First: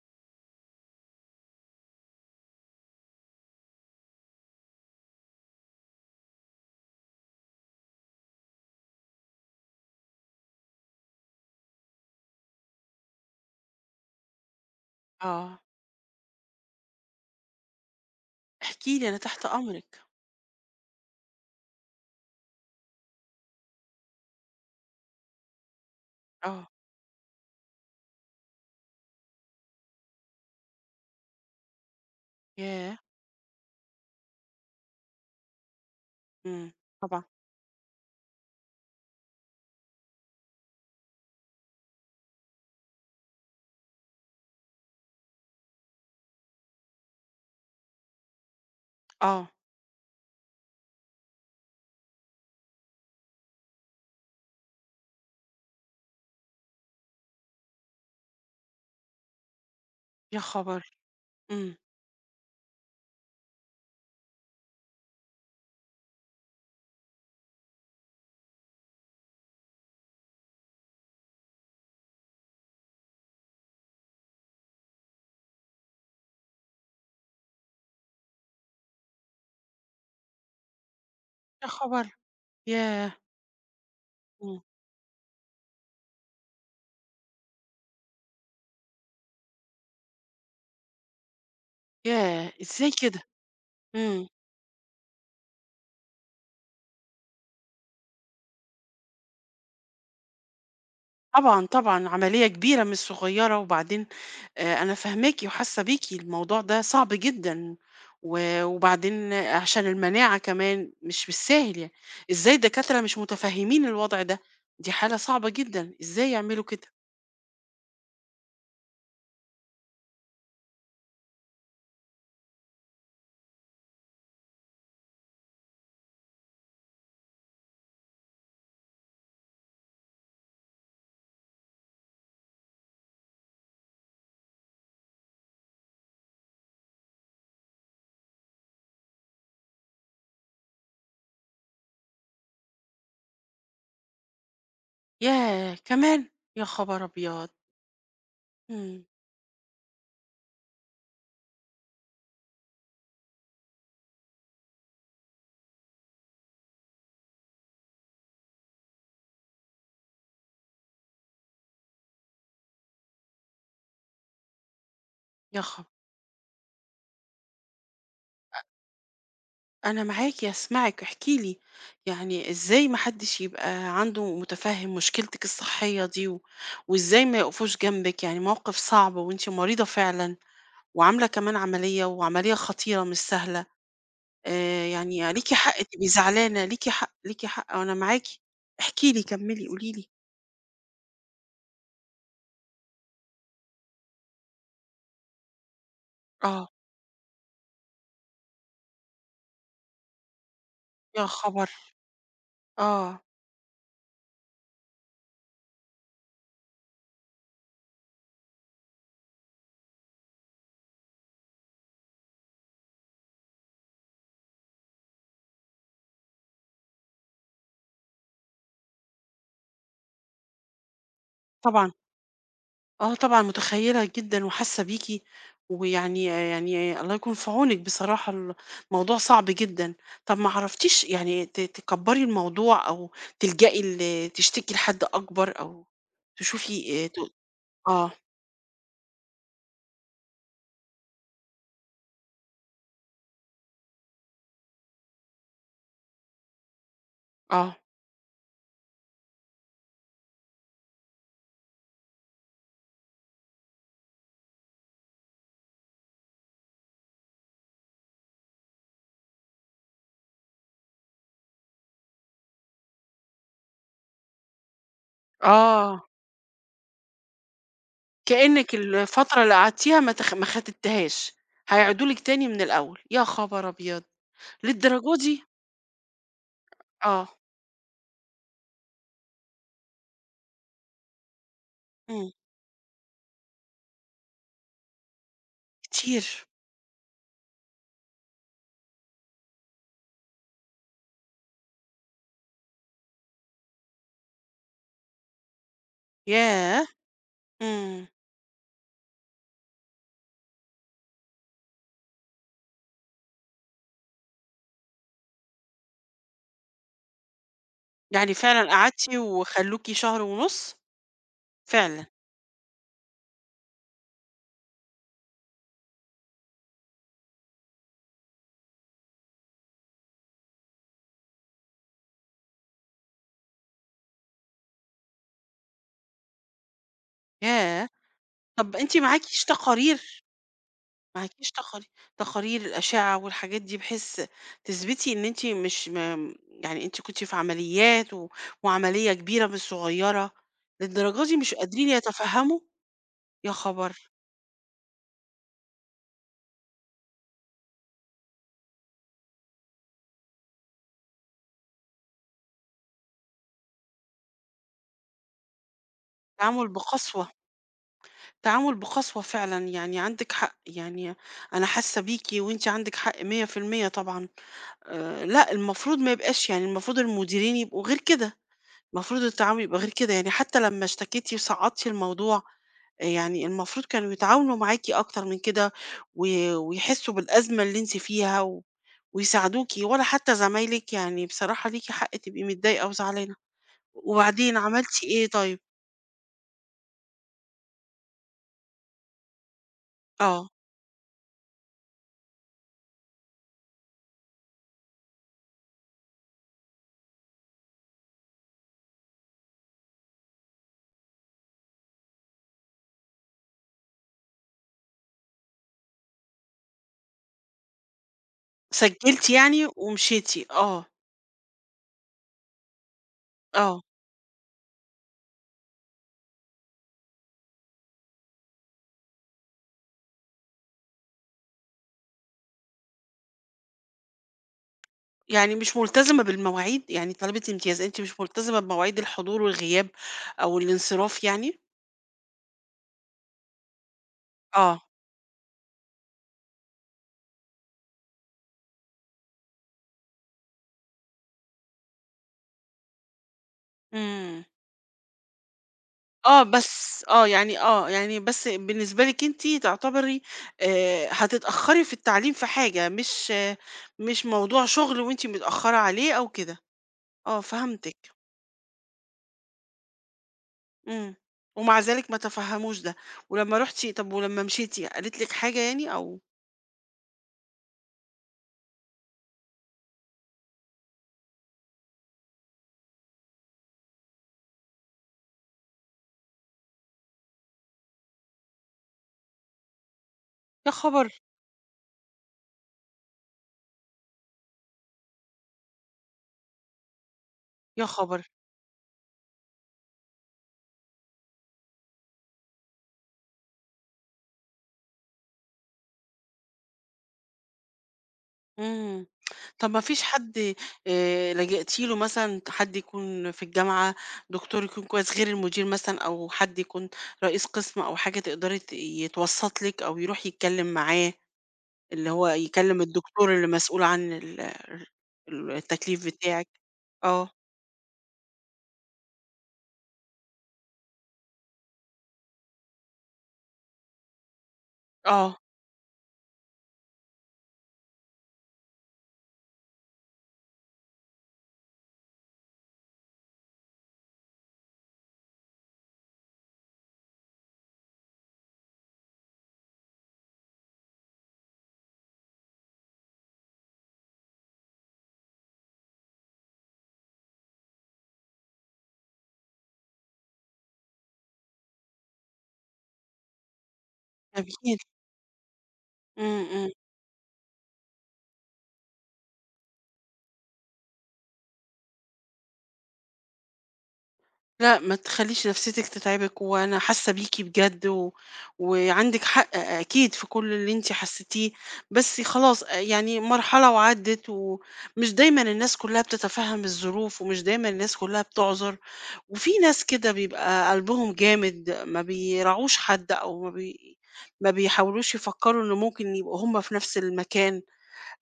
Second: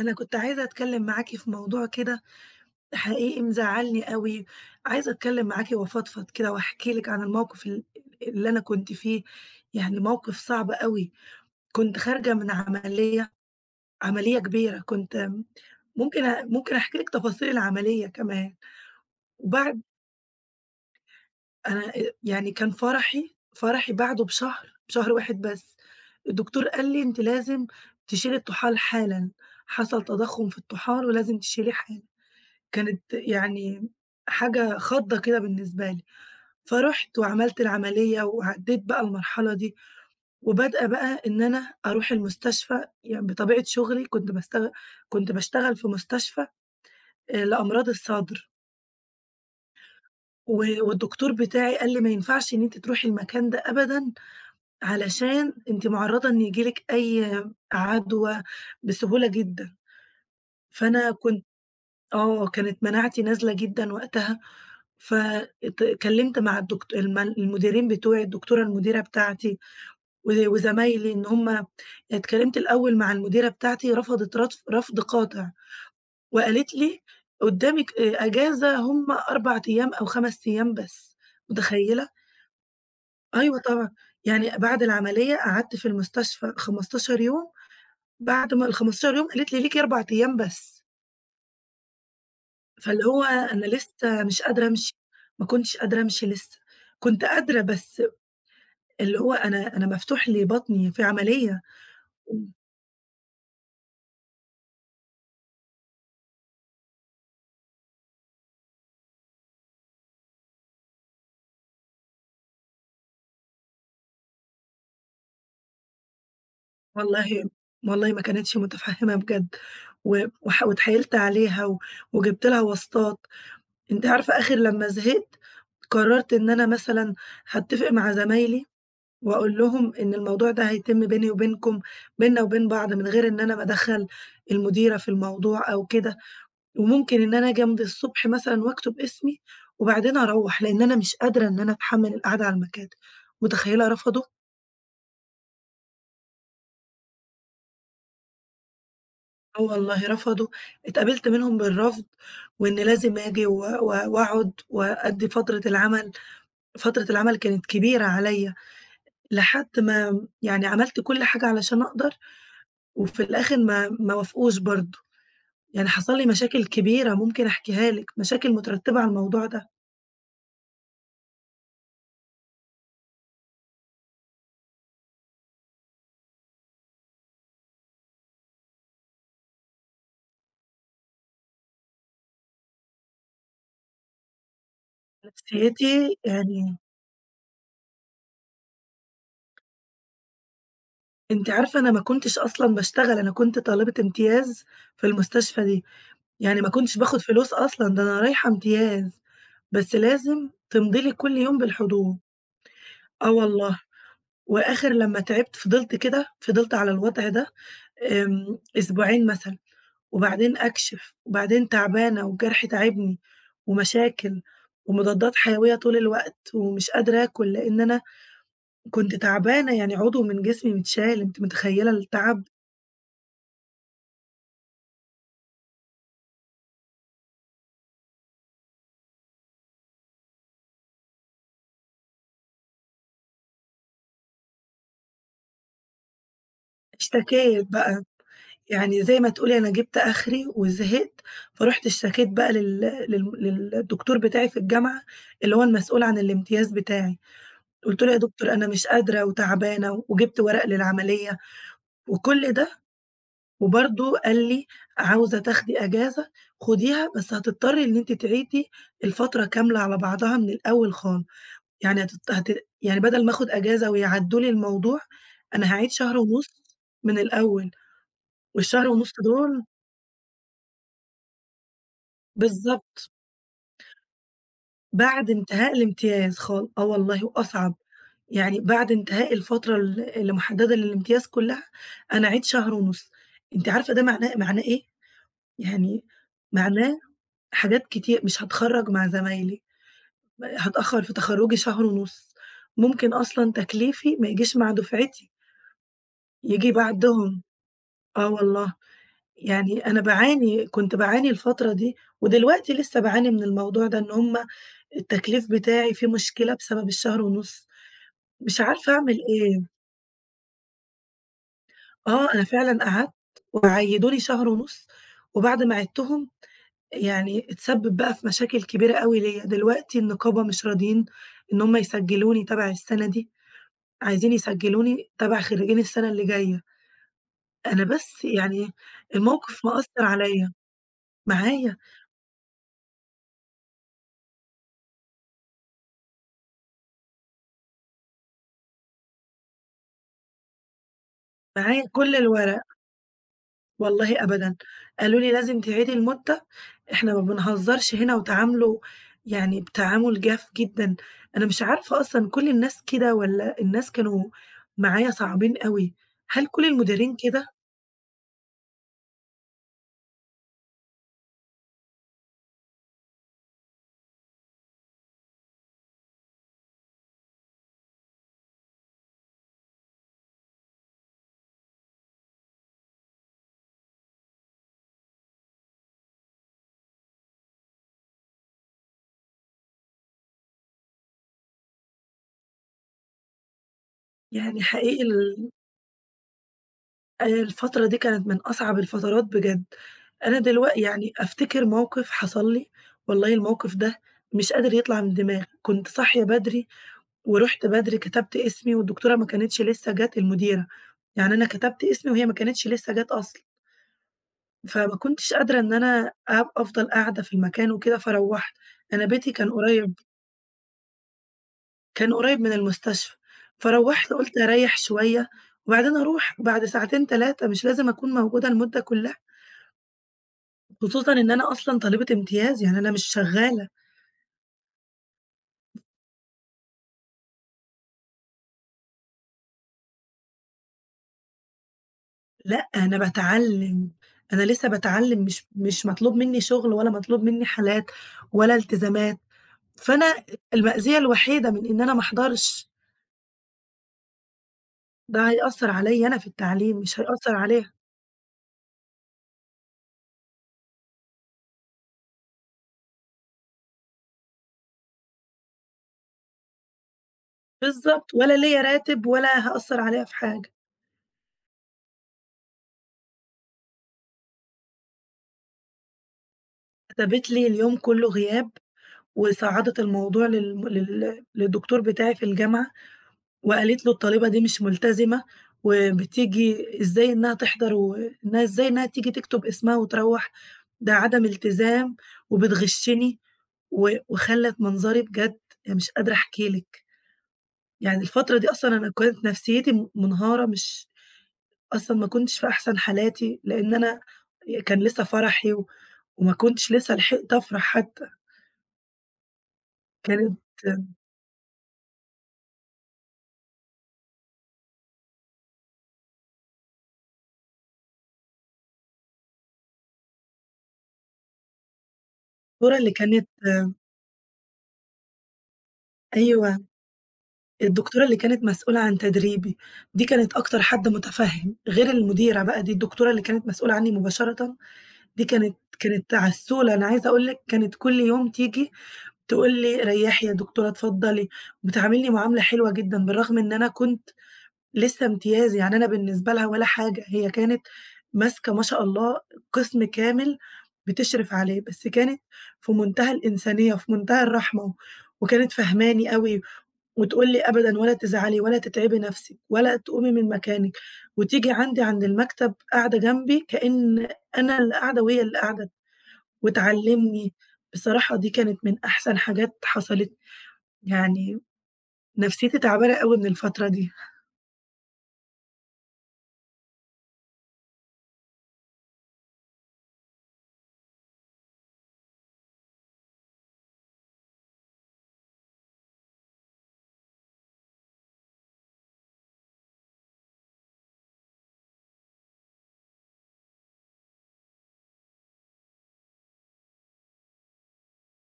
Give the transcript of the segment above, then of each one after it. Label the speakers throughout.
Speaker 1: أنا كنت عايزة أتكلم معاكِ في موضوع كده، حقيقي مزعّلني أوي. عايزة أتكلم معاكِ وأفضفض كده وأحكي لِك عن الموقف اللي أنا كنت فيه، يعني موقف صعب أوي، كنت خارجة من عملية، عملية كبيرة كنت م
Speaker 2: آه،
Speaker 1: ممكن أ ممكن أحكي لِك تفاصيل العملية كمان.
Speaker 2: احكي لي أنا تحت
Speaker 1: وبعد
Speaker 2: أمرِك.
Speaker 1: أنا أ يعني كان فرحي بعده بشهر واحد بس.
Speaker 2: آه.
Speaker 1: الدكتور قال لي: "أنتِ لازم تشيلي الطحال حالًا، حصل تضخم في الطحال ولازم تشيليه حالًا."
Speaker 2: ياه!
Speaker 1: كانت يعني حاجة خضة كده بالنسبة لي،
Speaker 2: إمم.
Speaker 1: فرُحت
Speaker 2: طبعًا.
Speaker 1: وعملت العملية وعدّيت بقى المرحلة دي. وبادئة بقى إن أنا أروح المستشفى، يعني بطبيعة شغلي كنت باشتغل في مستشفى لأمراض الصدر.
Speaker 2: آه.
Speaker 1: والدكتور بتاعي قال لي: "ما ينفعش إن أنتِ تروحي المكان ده أبدًا، علشان أنتِ مُعرّضة إن ييجي لِك أي عدوى بسهولة جدًا."
Speaker 2: يا خبر!
Speaker 1: فأنا كنت
Speaker 2: إمم.
Speaker 1: آه، كانت مناعتي نازلة جدًا وقتها. فات اتكلمت مع الدكت الم المديرين بتوعي، الدكتورة المديرة بتاعتي وزمايلي، إن هم اتكلمت الأول مع المديرة بتاعتي، رفض قاطع وقالت لي: "قدامِك أجازة هم 4 أيام أو 5 أيام بس."
Speaker 2: يا
Speaker 1: متخيلة؟
Speaker 2: خبر! ياه!
Speaker 1: أيوه طبعًا. يعني
Speaker 2: إمم.
Speaker 1: بعد العملية قعدت في المستشفى 15 يوم، بعد ما ال15 يوم قالت لي: "ليكِ 4 أيام بس."
Speaker 2: ياه! إزاي
Speaker 1: فاللي
Speaker 2: كده؟
Speaker 1: هو أنا لسه
Speaker 2: إمم.
Speaker 1: مش قادرة أمشي، ما كنتش قادرة أمشي لسه، كنت قادرة بس اللي هو أنا مفتوح لي بطني في عملية.
Speaker 2: طبعًا، طبعًا، عملية
Speaker 1: إمم.
Speaker 2: كبيرة مش صغيرة، وبعدين أنا فاهماكِ وحاسة بيكِ، الموضوع ده صعب جدًا، و وبعدين عشان المناعة كمان مش بالساهل يعني. إزاي الدكاترة مش متفهمين الوضع ده؟ دي حالة صعبة جدًا، إزاي يعملوا كده؟
Speaker 1: والله والله ما كانتش متفهمة بجد، و وح واتحايلت عليها وجبت لها واسطات. أنتِ عارفة، آخر لمّا زهقت قررت إن أنا مثلًا هاتفق مع زمايلي وأقول لهم إن الموضوع ده هيتم بيني وبينكم، بيننا وبين بعض، من غير إن أنا ما أدخّل المديرة في الموضوع أو كده، وممكن إن أنا آجي أمضي الصبح مثلًا وأكتب اسمي وبعدين أروّح، لإن أنا مش قادرة إن أنا أتحمل القعدة على المكاتب. متخيلة رفضوا؟
Speaker 2: ياه! كمان! يا خبر أبيض! إمم.
Speaker 1: آه والله رفضوا، اتقابلت منهم بالرفض، وإن لازم آجي و و وأقعد وأدّي فترة العمل. فترة العمل كانت كبيرة عليَّ، لحد ما يعني عملت كل حاجة علشان أقدر، وفي الآخر ما وافقوش برضه.
Speaker 2: يا خبر!
Speaker 1: يعني حصل لي مشاكل كبيرة ممكن أحكيها لِك، مشاكل مترتبة على الموضوع ده.
Speaker 2: أنا معاكي هاسمعِك، احكي لي. يعني إزاي ما حدش يبقى عنده متفهم مشكلتِك الصحية دي، و وإزاي ما يقفوش جنبِك، يعني موقف صعب وأنتِ مريضة فعلًا، وعاملة كمان عملية، وعملية خطيرة مش سهلة. يعني ليكِ حق تبقي
Speaker 1: نفسيتي
Speaker 2: زعلانة،
Speaker 1: يعني،
Speaker 2: ليكِ حق، ليكِ حق، وأنا معاكِ. احكي لي، كمّلي، قولي لي.
Speaker 1: أنتِ عارفة أنا ما كنتش أصلًا باشتغل، أنا كنت طالبة امتياز في المستشفى دي، يعني
Speaker 2: آه.
Speaker 1: ما كنتش باخد فلوس أصلًا، ده أنا رايحة امتياز. بس لازم تمضي لي
Speaker 2: يا
Speaker 1: كل يوم
Speaker 2: خبر!
Speaker 1: بالحضور.
Speaker 2: آه.
Speaker 1: آه والله. وآخر لمّا تعبت فضلت على الوضع ده أسبوعين مثلًا، وبعدين أكشف، وبعدين تعبانة والجرح تاعبني، ومشاكل ومضادات حيوية طول الوقت، ومش قادرة آكل لإن أنا كنت تعبانة، يعني عضو من جسمي متشال. أنتِ متخيلة
Speaker 2: طبعًا.
Speaker 1: التعب؟
Speaker 2: آه، طبعًا متخيّلة جدًا وحاسة بيكِ. ويعني يعني الله يكون في عونِك بصراحة الموضوع صعب جدًا. طَب ما عرفتيش يعني تكبّري الموضوع أو تلجئي تشتكي لحد أكبر أو تشوفي ت
Speaker 1: اشتكيت بقى.
Speaker 2: آه.
Speaker 1: يعني زي ما تقولي أنا جِبت آخري وزهقت، فرُحت اشتكيت بقى لل للم للدكتور بتاعي في الجامعة، اللي هو المسؤول عن الامتياز بتاعي.
Speaker 2: آه.
Speaker 1: قُلت له: "يا دكتور أنا مش قادرة وتعبانة وجِبت ورق للعملية وكل ده." وبرضه قال لي: "عاوزة تاخدي إجازة خُديها، بس هتضطري إن أنتِ تعيدي الفترة كاملة على بعضها من الأول خالص، يعني هتضط هت يعني بدل ما آخد إجازة ويعدّوا لي الموضوع، أنا هاعيد
Speaker 2: آه.
Speaker 1: شهر ونُص من الأول،
Speaker 2: كإنِّك
Speaker 1: والشهر ونُص
Speaker 2: الفترة اللي
Speaker 1: دول."
Speaker 2: قعدتيها ما ختمتيهاش. هيعيدوا لِك تاني من الأول،
Speaker 1: بالضبط.
Speaker 2: يا خبر أبيض! للدرجة
Speaker 1: بعد
Speaker 2: دي!
Speaker 1: انتهاء الامتياز آه والله،
Speaker 2: آه.
Speaker 1: وأصعب، يعني بعد انتهاء الفترة اللي محددة للامتياز كلها، أنا
Speaker 2: إمم.
Speaker 1: أعيد شهر ونُص. أنتِ عارفة ده معناه إيه؟ يعني
Speaker 2: كتير.
Speaker 1: معناه حاجات كتير مش هاتخرّج مع زمايلي، هاتأخّر في تخرُّجي شهر ونُص، ممكن أصلًا تكليفي ما يجيش مع دفعتي، ييجي
Speaker 2: ياه!
Speaker 1: بعدهم.
Speaker 2: إمم.
Speaker 1: آه والله. يعني أنا كنت باعاني الفترة دي، ودلوقتي لسه باعاني من الموضوع ده، إن هُم التكليف بتاعي فيه مشكلة بسبب الشهر ونُص.
Speaker 2: يعني
Speaker 1: مش
Speaker 2: فعلًا
Speaker 1: عارفة
Speaker 2: قعدتِ
Speaker 1: أعمل إيه.
Speaker 2: وخلّوكِ شهر ونُص؟ فعلًا.
Speaker 1: آه، أنا فعلًا قعدت وعيّدوا لي شهر ونُص، وبعد ما عيدتهم يعني اتسبب بقى في مشاكل كبيرة أوي ليّا، دلوقتي النقابة مش راضيين إن هم يسجلوني تبع السنة دي، عايزين يسجلوني تبع خريجين السنة اللي جاية. أنا
Speaker 2: ياه!
Speaker 1: بس يعني
Speaker 2: طَب أنتِ معاكيش
Speaker 1: الموقف مأثّر
Speaker 2: تقارير
Speaker 1: عليّا.
Speaker 2: معاكيش
Speaker 1: معايا،
Speaker 2: تقارير تقارير الأشعة والحاجات دي بحيث تثبتي إن أنتِ مش م يعني أنتِ كنتِ في عمليات و وعملية كبيرة مش صغيرة. للدرجة دي مش
Speaker 1: معايا
Speaker 2: قادرين
Speaker 1: كل
Speaker 2: يتفهموا؟
Speaker 1: الورق.
Speaker 2: يا خبر!
Speaker 1: والله أبدًا، قالوا لي: "لازم تعيدي المدة، إحنا ما بنهزرش هنا." وتعاملوا يعني بتعامل جاف جدًا. أنا مش عارفة أصلًا كل الناس كده والّا الناس كانوا معايا صعبين أوي؟ هل كل
Speaker 2: تعامل
Speaker 1: المديرين
Speaker 2: بقسوة،
Speaker 1: كده؟
Speaker 2: تعامل بقسوة فعلًا، يعني عندِك حق. يعني أنا حاسة بيكِ وأنتِ عندِك حق 100% طبعًا. لأ المفروض ما يبقاش، يعني المفروض المديرين يبقوا غير كده. المفروض التعاون يبقى غير كده، يعني حتى لمّا اشتكيتِ وصعّدتِ الموضوع، يعني المفروض كانوا يتعاونوا معاكِ أكتر من كده و ويحسّوا بالأزمة اللي أنتِ فيها و ويساعدوكِ ولا حتى زمايلِك، يعني بصراحة ليكِ حق تبقي متضايقة وزعلانة. وبعدين
Speaker 1: يعني حقيقي
Speaker 2: عملتِ إيه طيب؟
Speaker 1: الفترة دي كانت من أصعب الفترات بجد. أنا
Speaker 2: آه.
Speaker 1: يعني أفتكر موقف حصل لي، والله الموقف ده مش قادر يطلع من دماغي. كنت صاحية بدري ورُحت بدري كتبت اسمي، والدكتورة ما كانتش لسه جات المديرة، يعني أنا كتبت اسمي وهي ما كانتش لسه جات أصلًا، فما كنتش قادرة إن أنا أفضل قاعدة في المكان وكده، فروّحت. أنا
Speaker 2: سجّلتِ
Speaker 1: بيتي
Speaker 2: يعني ومشيتِ. آه.
Speaker 1: كان قريب من المستشفى،
Speaker 2: آه.
Speaker 1: فروّحت قُلت أريّح شوية وبعدين أروح بعد ساعتين 3، مش لازم أكون موجودة المدة كلّها، خصوصًا إن أنا أصلًا طالبة امتياز، يعني أنا مش شغّالة،
Speaker 2: يعني مش ملتزمة بالمواعيد، يعني طالبة امتياز، أنتِ مش ملتزمة بمواعيد الحضور والغياب أو الانصراف يعني؟
Speaker 1: لأ أنا باتعلّم، أنا لسه
Speaker 2: آه.
Speaker 1: باتعلّم، مش مطلوب منّي شغل ولا مطلوب منّي حالات ولا التزامات. فأنا المأزية الوحيدة من إن أنا ما أحضرش،
Speaker 2: إمم.
Speaker 1: ده هيأثّر عليّا أنا في
Speaker 2: آه،
Speaker 1: التعليم، مش
Speaker 2: بس آه،
Speaker 1: هيأثّر
Speaker 2: يعني
Speaker 1: عليها.
Speaker 2: آه، يعني بس بالنسبة لِك أنتِ تعتبري هتتأخّري في التعليم في حاجة مش موضوع شغل وأنتِ متأخّرة عليه أو كده. آه، فهمتِك.
Speaker 1: بالضبط، ولا ليّا راتب ولا هأثّر عليها في حاجة.
Speaker 2: إمم. ومع ذلك ما تفهّموش ده. ولمّا رُحتِ، طَب ولمّا مشيتِ قالت لِك حاجة يعني أو
Speaker 1: كتبت لي اليوم كُلّه غياب، وصعّدت الموضوع للم لل للدكتور بتاعي في الجامعة وقالت له الطالبة دي مش ملتزمة وبتيجي، إزاي إنّها تيجي تكتب اسمها وتروّح،
Speaker 2: يا
Speaker 1: ده
Speaker 2: خبر!
Speaker 1: عدم التزام وبتغشّني، وخلّت منظري بجد، يعني مش قادرة أحكي لِك.
Speaker 2: يا
Speaker 1: يعني
Speaker 2: خبر!
Speaker 1: الفترة دي أصلًا أنا كانت نفسيتي منهارة، مش أصلًا ما كنتش في أحسن حالاتي، لإن أنا كان لسه فرحي وما كنتش لسه لحقت أفرح حتى.
Speaker 2: إمم. طب ما فيش
Speaker 1: كانت
Speaker 2: حد لجأتِ له مثلًا، حد يكون في الجامعة، دكتور يكون كويس غير المدير مثلًا أو حد يكون رئيس قسم أو حاجة تقدري يتوسّط لِك أو يروح يتكلم معاه، اللي هو
Speaker 1: الدكتورة
Speaker 2: يكلم
Speaker 1: اللي كانت
Speaker 2: الدكتور اللي مسؤول عن ال التكليف بتاعِك.
Speaker 1: أيوه،
Speaker 2: آه.
Speaker 1: الدكتورة اللي كانت مسؤولة عن تدريبي، دي كانت أكتر حد متفهم، غير المديرة بقى. دي الدكتورة اللي كانت مسؤولة عني مباشرةً، دي
Speaker 2: آه.
Speaker 1: كانت عسولة. أنا عايزة أقول لِك كانت كل يوم تيجي تقول لي: "ريّحي يا دكتورة، اتفضلي." وبتعاملني معاملة حلوة جدًا، بالرغم إن أنا كنت لسه امتياز، يعني أنا بالنسبة لها ولا حاجة. هي كانت ماسكة ما شاء الله قسم كامل بتشرف عليه، بس كانت في منتهى الإنسانية وفي منتهى الرحمة، وكانت فاهماني أوي، وتقول لي أبدًا ولا تزعلي ولا تتعبي نفسِك ولا تقومي من مكانِك، وتيجي عندي عند المكتب قاعدة جنبي كأن أنا اللي
Speaker 2: أكيد.
Speaker 1: قاعدة وهي اللي قاعدة،
Speaker 2: إمم. إمم.
Speaker 1: وتعلمني. بصراحة دي كانت من أحسن حاجات حصلت لي. يعني نفسيتي تعبانة أوي من الفترة دي
Speaker 2: لأ، ما تخلّيش نفسيتِك تتعبِك، وأنا حاسة بيكِ بجد وعندِك حق أكيد في كل اللي أنتِ حسيتيه. بس خلاص يعني مرحلة وعدِّت، ومش دايمًا الناس كلّها بتتفهّم الظروف، ومش دايمًا الناس كلّها بتُعذر، وفي ناس كده بيبقى قلبهم جامد، ما بيراعوش حد أو ما بيحاولوش يفكّروا إن ممكن يبقوا هم في نفس المكان.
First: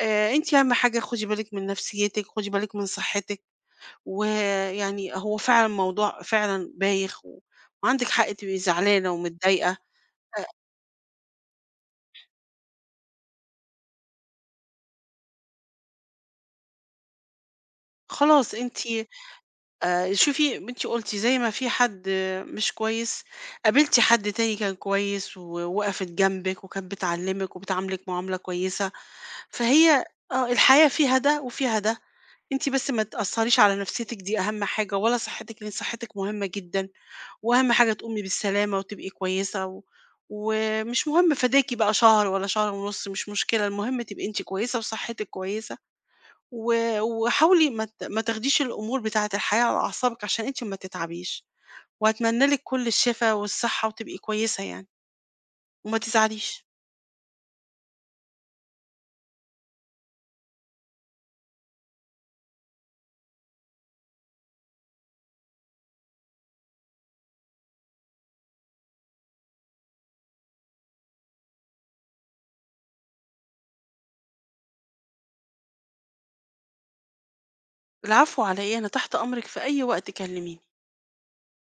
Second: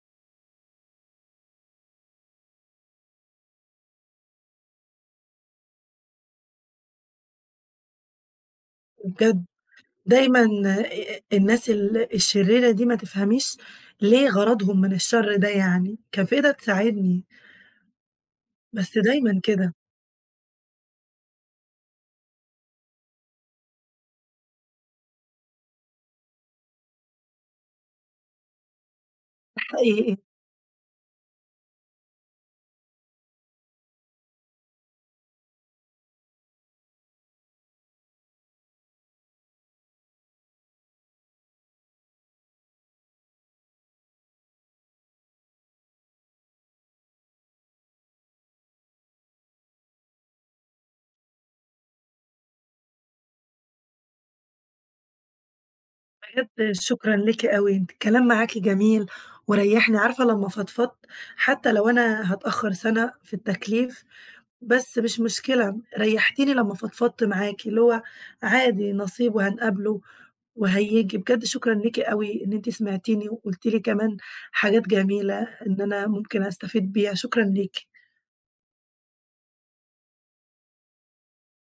Speaker 2: أنتِ أهم حاجة خُدي بالِك من نفسيتِك، خُدي بالِك من صحتِك. ويعني هو فعلًا موضوع فعلًا بايخ وعندِك حق تبقي زعلانة
Speaker 1: بجد.
Speaker 2: ومتضايقة.
Speaker 1: دايمًا
Speaker 2: أ
Speaker 1: الناس الشريرة دي ما تفهميش ليه غرضهم من الشر ده، يعني كان في إيدها تساعدني،
Speaker 2: خلاص أنتِ
Speaker 1: بس دايمًا كده.
Speaker 2: شوفي، أنتِ قُلتِ زي ما في حد آه، مش كويس. قابلتِ حد تاني كان كويس ووقفت جنبِك وكانت بتعلّمِك وبتعاملِك معاملة كويسة، فهي
Speaker 1: حقيقي.
Speaker 2: آه. الحياة فيها ده وفيها ده. أنتِ بس ما تأثّريش على نفسيتِك، دي أهم حاجة، ولا صحتِك لإن صحتِك مهمة جدًا. وأهم حاجة تقومي بالسلامة وتبقي كويسة. ومش مهم، فداكي بقى شهر ولا شهر ونص، مش مشكلة، المهم تبقي انت كويسة وصحتك كويسة و... وحاولي ما تاخديش الأمور بتاعة الحياة على أعصابك عشان انت ما تتعبيش. وأتمنى لك كل الشفاء والصحة وتبقي كويسة يعني، وما تزعليش.
Speaker 1: بجد شكرًا ليكِ أوي، أنتِ الكلام معاكِ جميل وريّحني، عارفة لمّا فضفضت، حتى لو أنا هاتأخر سنة في التكليف بس مش مشكلة، ريّحتيني لمّا فضفضت معاكِ، اللي هو عادي، نصيب وهنقابله وهييجي. بجد شكرًا ليكِ أوي إن أنتِ سمعتيني وقُلتِ لي كمان حاجات جميلة إن أنا ممكن أستفيد بيها. شكرًا ليكِ.
Speaker 2: العفو، على ايه؟ أنا تحت أمرك، في أي وقت كلميني.